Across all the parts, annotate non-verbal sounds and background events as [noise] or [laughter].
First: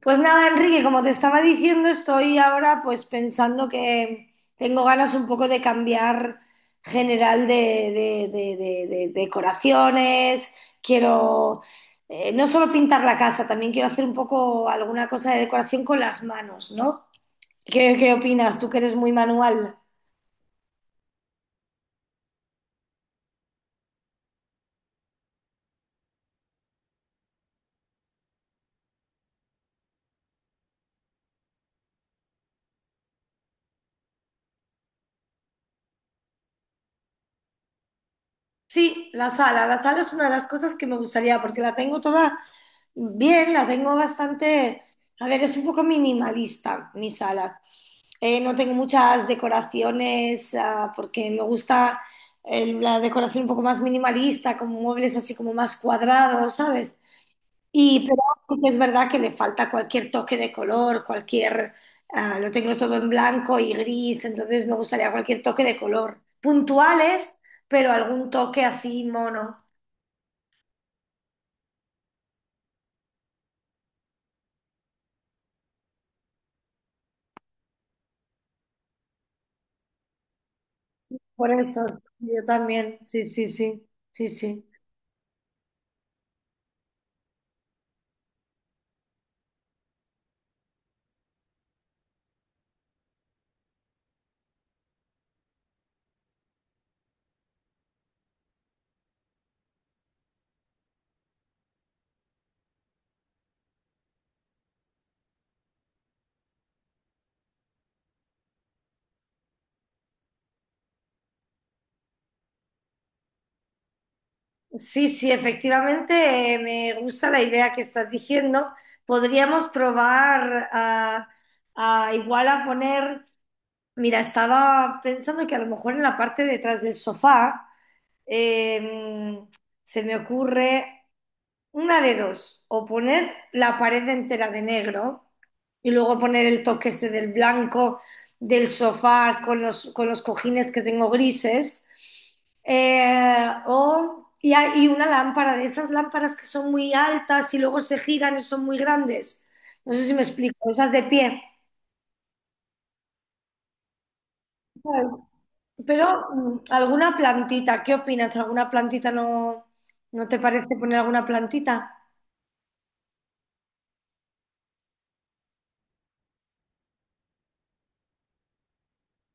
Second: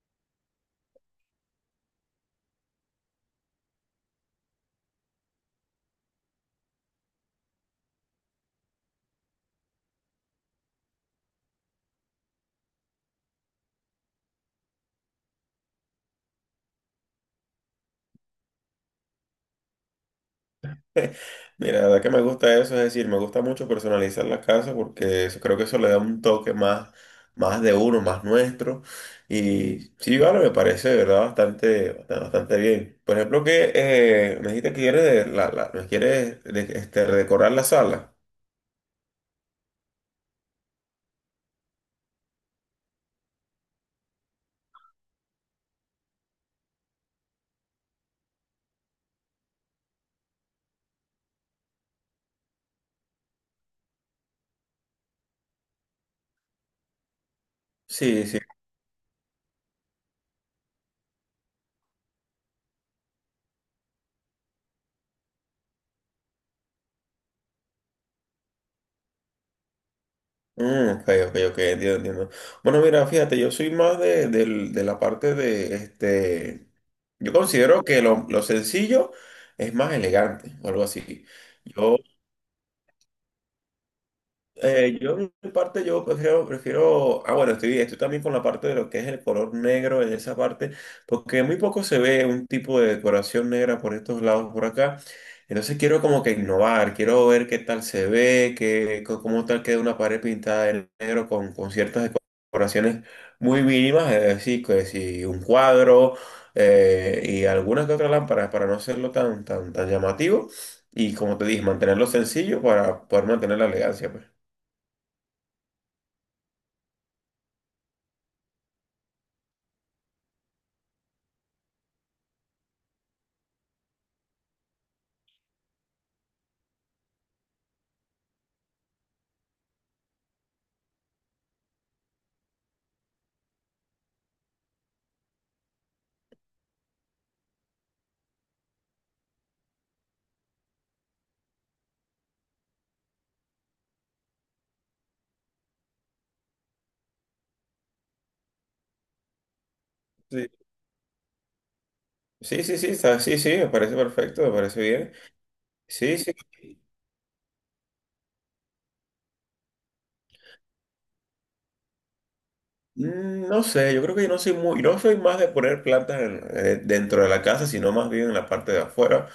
Pues nada, Enrique, como te estaba diciendo, estoy ahora pues pensando que tengo ganas un poco de cambiar general de, de decoraciones. Quiero no solo pintar la casa, también quiero hacer un poco alguna cosa de decoración con las manos, ¿no? ¿Qué opinas? Tú que eres muy manual. Mira, la verdad que me gusta eso, es decir, me gusta mucho personalizar la casa porque eso, creo que eso le da un toque más, más de uno, más nuestro. Y sí, vale, me parece de verdad bastante, bastante, bastante bien. Por ejemplo, que me dijiste que quieres, me quieres este, redecorar la sala. Sí, la sala es una de las cosas que me gustaría, porque la tengo toda bien, la tengo bastante, a ver, es un poco minimalista mi sala. No tengo muchas decoraciones porque me gusta la decoración un poco más minimalista, con muebles así como más cuadrados, ¿sabes? Y pero Sí, sí. sí que es verdad que le falta cualquier toque de color, cualquier... lo tengo todo en blanco y gris, entonces me gustaría cualquier toque de color. Puntuales, pero algún toque así mono. Ok, ok, ok, entiendo, entiendo. Bueno, mira, fíjate, yo soy más de, de la parte de este. Yo considero que lo sencillo es más elegante o algo así. Por eso, Yo yo también, sí, sí, sí, sí, sí. Yo en mi parte yo prefiero, prefiero, bueno, estoy, estoy también con la parte de lo que es el color negro en esa parte, porque muy poco se ve un tipo de decoración negra por estos lados, por acá. Entonces quiero como que innovar, quiero ver qué tal se ve, qué, cómo tal queda una pared pintada de negro con ciertas decoraciones muy mínimas, es decir, que si un cuadro y algunas que otras lámparas para no hacerlo tan, tan, tan llamativo y como te dije, mantenerlo sencillo para poder mantener la elegancia, pues. Sí, sí, efectivamente, me gusta la idea que estás diciendo. Podríamos probar a igual a poner, mira, estaba pensando que a lo mejor en la parte detrás del sofá eh, se me ocurre una de dos, o poner la pared entera de negro y luego poner el toque ese del blanco del sofá con los cojines que tengo grises, y una lámpara de esas lámparas que son muy altas y luego se giran y son muy grandes. No sé si me Sí, explico, esas de pie. sí, sí, sí, sí, sí, me parece perfecto, me parece ¿Sabes? bien. Pero Sí, sí. Alguna plantita, ¿qué opinas? ¿Alguna plantita no, no te parece poner alguna plantita? No sé, yo creo que yo no soy muy, no soy más de poner plantas dentro de la casa, sino más bien en la parte de afuera.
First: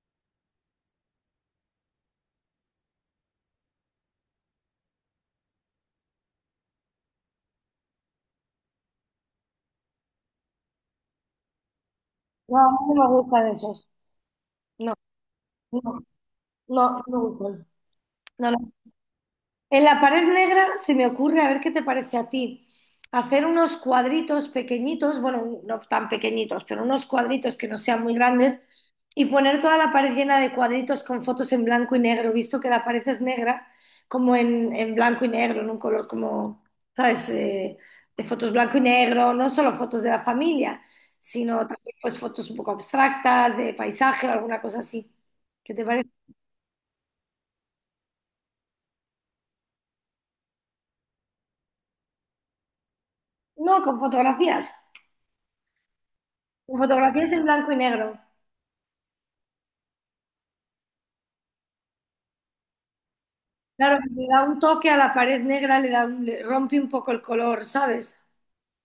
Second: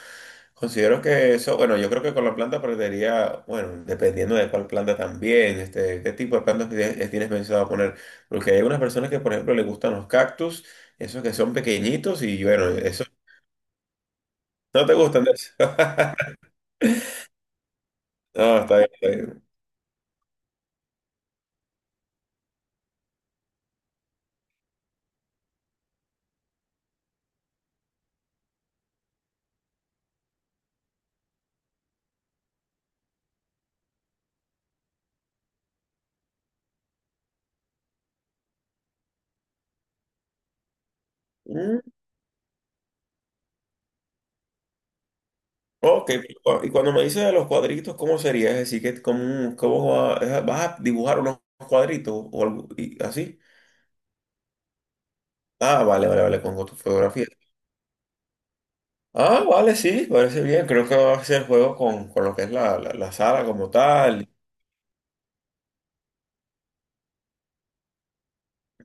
Considero que eso, bueno, yo creo que con la planta perdería, bueno, dependiendo de cuál planta también, este, qué tipo de plantas tienes tienes pensado poner. Porque hay algunas personas que, por ejemplo, les gustan los cactus, esos que son pequeñitos y No, a bueno, mí no eso, me gustan esos. no te No, gustan de eso. [laughs] no. No, no me gustan. No, No, no. está bien, está En la pared negra se me ocurre, a ver qué te parece a ti, hacer unos cuadritos pequeñitos, bueno, no tan pequeñitos, pero unos cuadritos que no sean muy grandes, y poner toda la pared llena de cuadritos con fotos en blanco y negro, visto que la pared es negra, como en blanco y negro, en un color como, ¿sabes? De fotos blanco y negro, no solo fotos de la familia, sino bien. también pues fotos un poco abstractas, de paisaje o alguna cosa así. ¿Qué te Ok, parece? Y cuando me dices de los cuadritos, ¿cómo sería? Es decir, que cómo, vas a dibujar unos cuadritos o algo y así. No, con fotografías. Ah, vale, vale, vale, con tu La fotografía fotografía. es en blanco y negro. Ah, vale, sí, parece bien. Creo que va a ser juego con lo que es la sala como Claro, si le tal. da un toque a la pared negra, le, da un- le rompe un poco el color, ¿sabes?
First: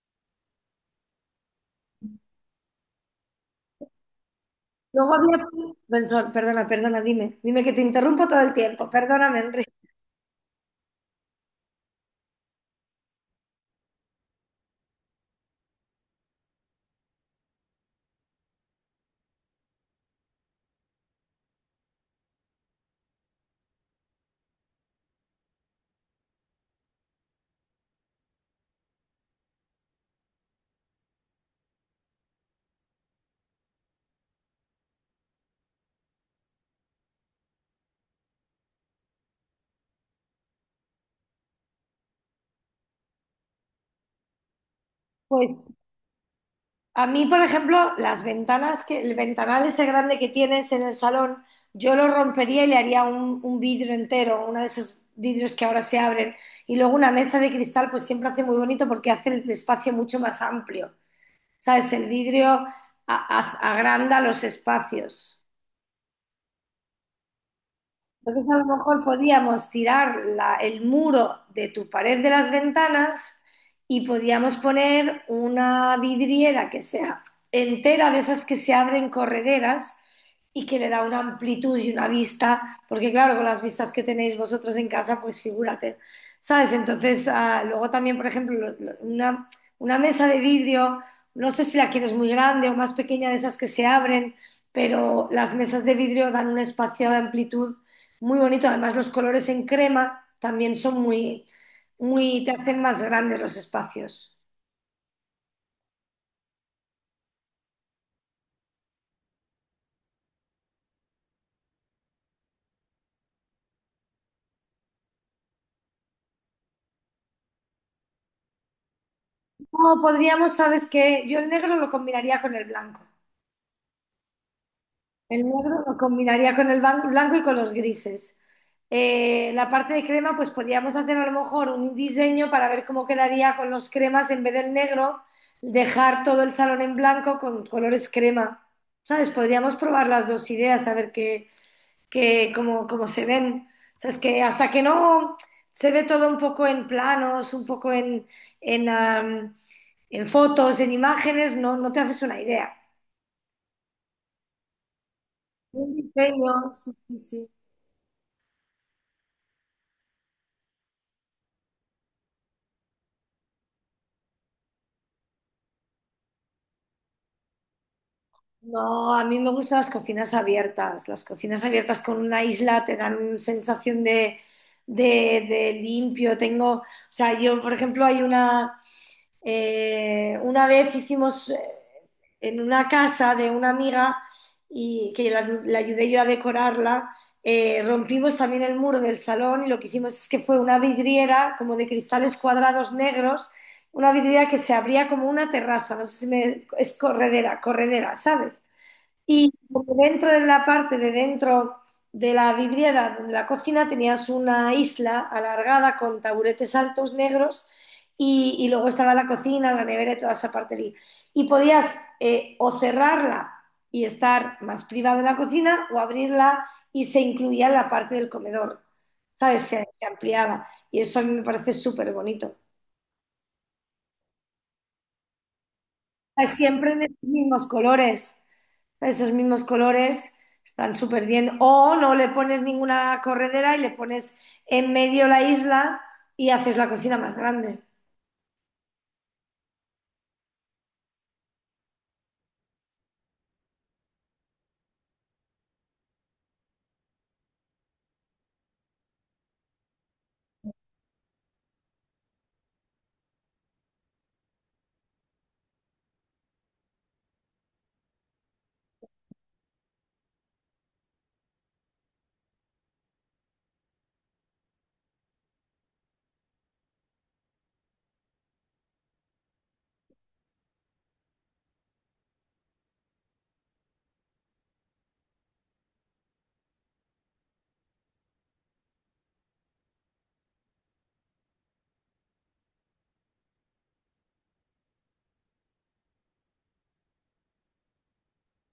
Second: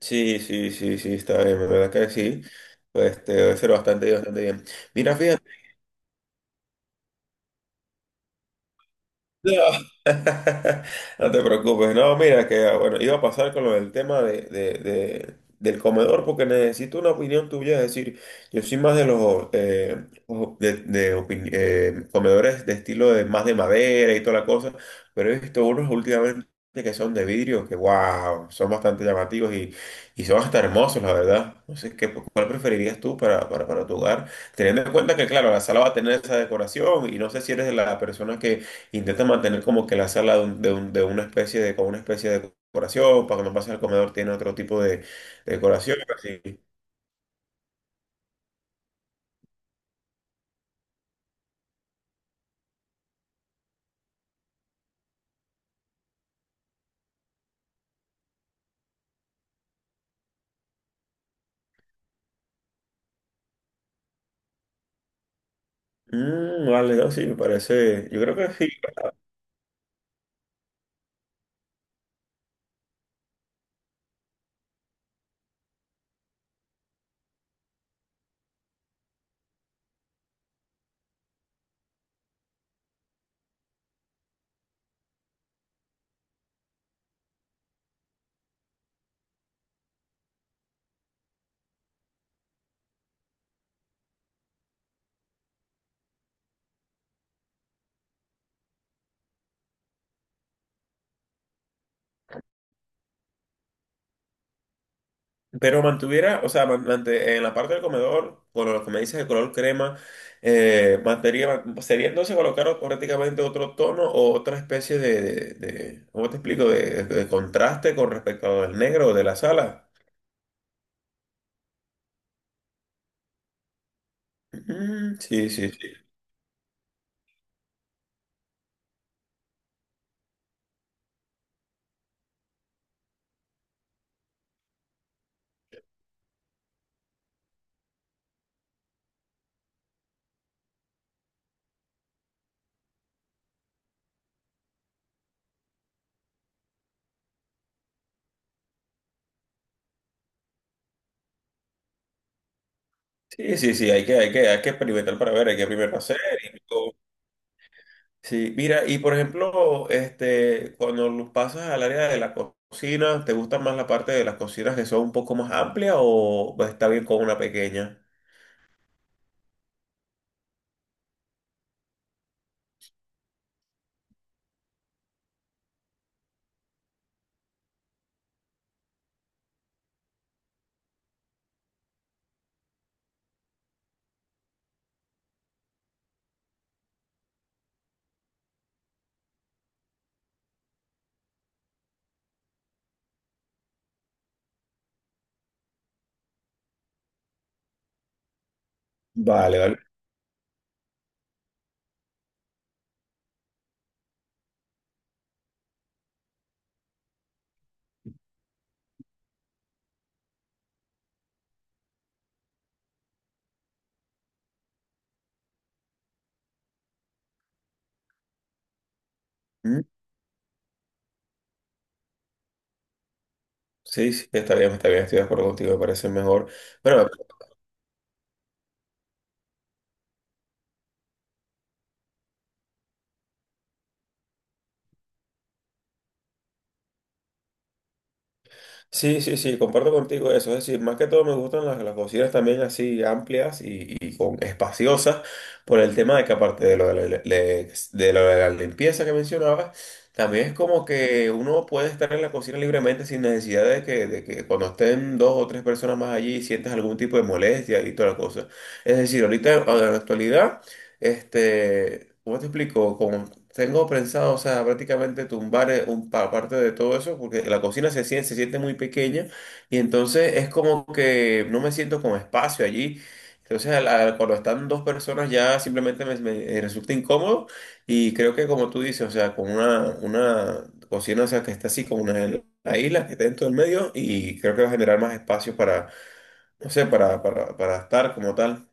Sí, sí, sí, sí, está bien, la verdad que sí. Pues, este, debe ser bastante, bastante bien. Luego Mira, había... fíjate. Benson, perdona, perdona, dime. Dime que te interrumpo todo el tiempo. Perdóname, No, Enrique. [laughs] no te preocupes, no, mira que bueno, iba a pasar con lo del tema de, del comedor porque necesito una opinión tuya, es decir, yo soy más de los de, comedores de estilo de más de madera y toda la cosa, pero he visto unos últimamente que son de vidrio, que wow, son bastante llamativos y son hasta hermosos, la verdad. No sé, ¿qué, cuál preferirías tú para tu hogar? Teniendo en cuenta que, claro, la sala va a tener esa decoración y no sé si eres de la persona que intenta mantener como que la sala de, de una especie de, con una especie de decoración, para que no pase al comedor, tiene otro tipo de Pues decoración, así. a mí, por ejemplo, las ventanas, que el ventanal ese grande que tienes en el salón, yo lo rompería y le haría un vidrio entero, uno de esos vidrios que ahora se abren. Y luego una mesa de cristal, pues siempre hace muy bonito porque hace el espacio mucho más amplio. ¿Sabes? El vidrio a- agranda los espacios. Vale, no, sí, me parece, yo creo que Entonces a lo sí. mejor podíamos tirar la- el muro de tu pared de las ventanas y podíamos poner una vidriera que sea entera, de esas que se abren correderas, y que le da una amplitud y una vista, porque claro, con las vistas que tenéis vosotros en casa, pues figúrate, ¿sabes? Entonces, luego también, por ejemplo, lo- una mesa de vidrio, no sé si la quieres muy grande o más pequeña de esas que se abren, pero las mesas de vidrio dan un espacio de amplitud muy bonito. Además, los colores en crema también son muy, muy, te hacen más grandes los espacios. Pero mantuviera, o sea, en la parte del comedor, con lo que me dices de color crema, sería entonces colocar prácticamente otro tono o otra especie de, ¿cómo te explico? De contraste con respecto al negro de la sala. No, podríamos, ¿sabes qué? Yo el negro lo combinaría con el blanco. El Sí, sí, negro sí. lo combinaría con el ban- blanco y con los grises. La parte de crema, pues podríamos hacer a lo mejor un diseño para ver cómo quedaría con los cremas en vez del negro, dejar todo el salón en blanco con colores crema. ¿Sabes? Podríamos probar las dos ideas, a ver qué, que como, como se ven. O sea, es que hasta que no se ve todo un poco en planos, un poco en, en fotos, en imágenes, no, no te haces una idea. Sí, sí, sí, hay que, hay que, hay que experimentar para ver, hay que Un primero hacer. Y diseño, sí, sí, sí. sí, mira, y por ejemplo, este, cuando lo pasas al área de la cocina, ¿te gusta más la parte de las cocinas que son un poco más amplias o está bien con una pequeña? No, a mí me gustan las cocinas abiertas. Las cocinas abiertas con una isla te dan una sensación de limpio. Tengo, o sea, yo, por ejemplo, hay una vez hicimos en una casa de una amiga y que la ayudé yo a decorarla, rompimos también el muro del salón, y lo que hicimos es que fue una vidriera como de cristales cuadrados negros, una vidriera que se abría como una terraza, no sé si me... es corredera, corredera, ¿sabes? Y Vale, vale. porque dentro de la parte de dentro de la vidriera de la cocina tenías una isla alargada con taburetes altos negros, y luego estaba la cocina, la nevera y toda esa parte allí. Y podías o cerrarla y estar más privada de la cocina, o abrirla y se incluía la parte del comedor, ¿sabes? Mm, Se ampliaba y eso a mí me parece súper bonito. Sí, sí, está bien, estoy de acuerdo contigo, me parece mejor. Siempre en Bueno, los mismos colores. Esos mismos colores están súper bien. O no le pones ninguna corredera y le pones en medio la isla y haces la cocina más grande. sí, sí, sí, comparto contigo eso. Es decir, más que todo me gustan las cocinas también así amplias y con, espaciosas por el tema de que aparte de lo de de lo de la limpieza que mencionabas, también es como que uno puede estar en la cocina libremente sin necesidad de que cuando estén dos o tres personas más allí sientas algún tipo de molestia y toda la cosa. Es decir, ahorita en la actualidad... Este, ¿cómo te explico? Como tengo pensado, o sea, prácticamente tumbar parte de todo eso, porque la cocina se siente muy pequeña y entonces es como que no me siento con espacio allí. Entonces, cuando están dos personas ya simplemente me, me, resulta incómodo y creo que como tú dices, o sea, con una cocina, o sea, que está así como una la isla que está dentro del medio y creo que va a generar más espacio para, no sé, para estar como tal.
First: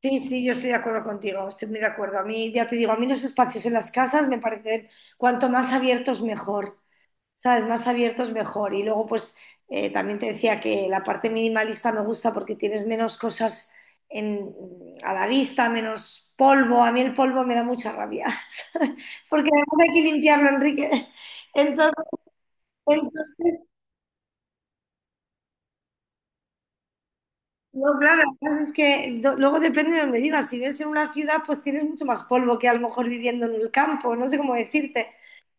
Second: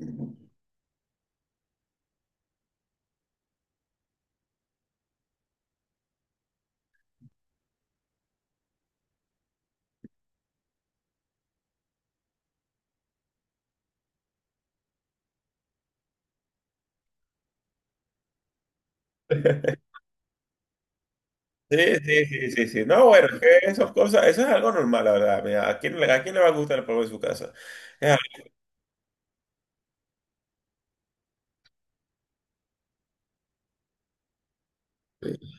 Sí, sí, yo estoy de acuerdo contigo, estoy muy de acuerdo. A mí, ya te digo, a mí los espacios en las casas me parecen cuanto más abiertos mejor. ¿Sabes? Más abiertos mejor. Y luego, pues, también te decía que la parte minimalista me gusta porque tienes menos cosas en- a la vista, menos polvo. A mí el polvo me da mucha rabia, [laughs] ¿sabes? Porque además hay que limpiarlo, Enrique. Sí, Entonces, sí, sí, sí, sí. No, entonces, bueno, es que esas cosas, eso es algo normal, la verdad. Mira, ¿a quién, a quién le va a gustar el polvo en su casa? no, Es claro, algo- la es que do- luego depende de dónde vivas. Si vives en una ciudad, pues tienes mucho más polvo que a lo mejor viviendo en el campo, no sé cómo decirte.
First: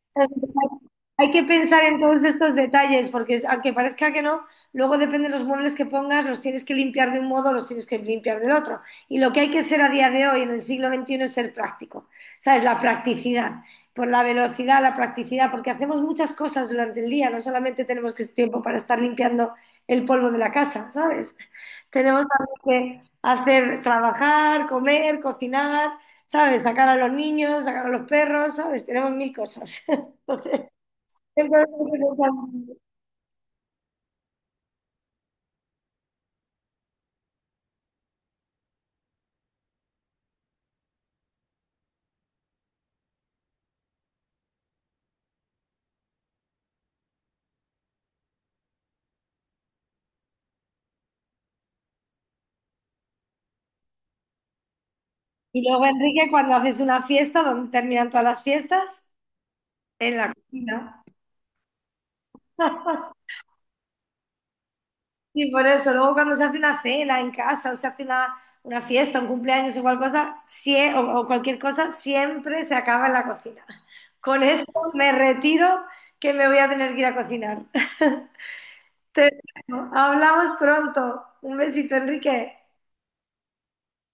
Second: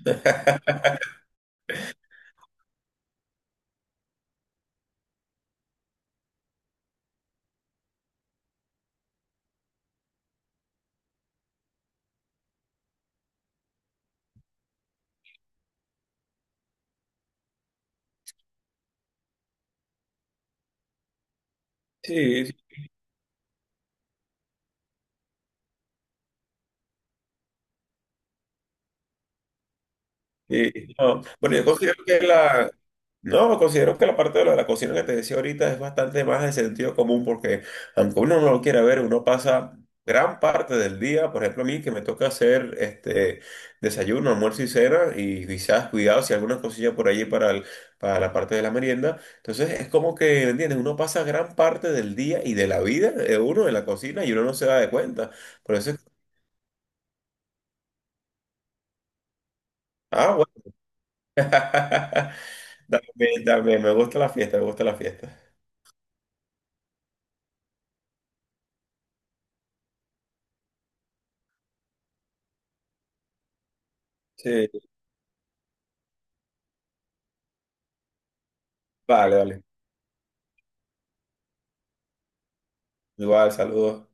[laughs] Hay que pensar en todos estos detalles, porque es- aunque parezca que no, luego depende de los muebles que pongas, los tienes que limpiar de un modo, los tienes que limpiar del otro. Y lo que hay que ser a día de hoy, en el siglo XXI, es ser práctico. ¿Sabes? La practicidad, por la velocidad, la practicidad, porque hacemos muchas cosas durante el día, no solamente tenemos que tiempo para estar limpiando el polvo de la casa, ¿sabes? Tenemos Sí, también que hacer, trabajar, comer, cocinar, ¿sabes? Sacar a los niños, sacar a los perros, ¿sabes? Tenemos mil cosas. [laughs] Entonces, sí, no. [laughs] Bueno, entonces, yo considero que la, no, considero que la parte de lo de la cocina que te decía ahorita es bastante más de sentido común porque aunque uno no lo quiera ver, uno pasa gran parte del día, por ejemplo a mí que me toca hacer este desayuno, almuerzo y cena y quizás cuidado si alguna cosilla por allí para, para la parte de la merienda. Entonces es como que, ¿entiendes? Uno pasa gran parte del día y de la vida de uno en la cocina y uno no se da de cuenta. y Por luego, eso Enrique, cuando haces una fiesta, ¿dónde terminan todas las fiestas? En la ah, bueno. cocina. [laughs] También, también, me gusta la fiesta, me gusta la fiesta. Y por eso, luego cuando se hace una cena en casa, o se hace una fiesta, un cumpleaños, igual cosa, sie- o cualquier cosa, siempre se acaba en la cocina. Con esto Sí, me retiro, que me voy a tener que ir a cocinar. [laughs] Te vale, vale. dejo. Hablamos pronto. Un besito, Enrique. Igual, saludos.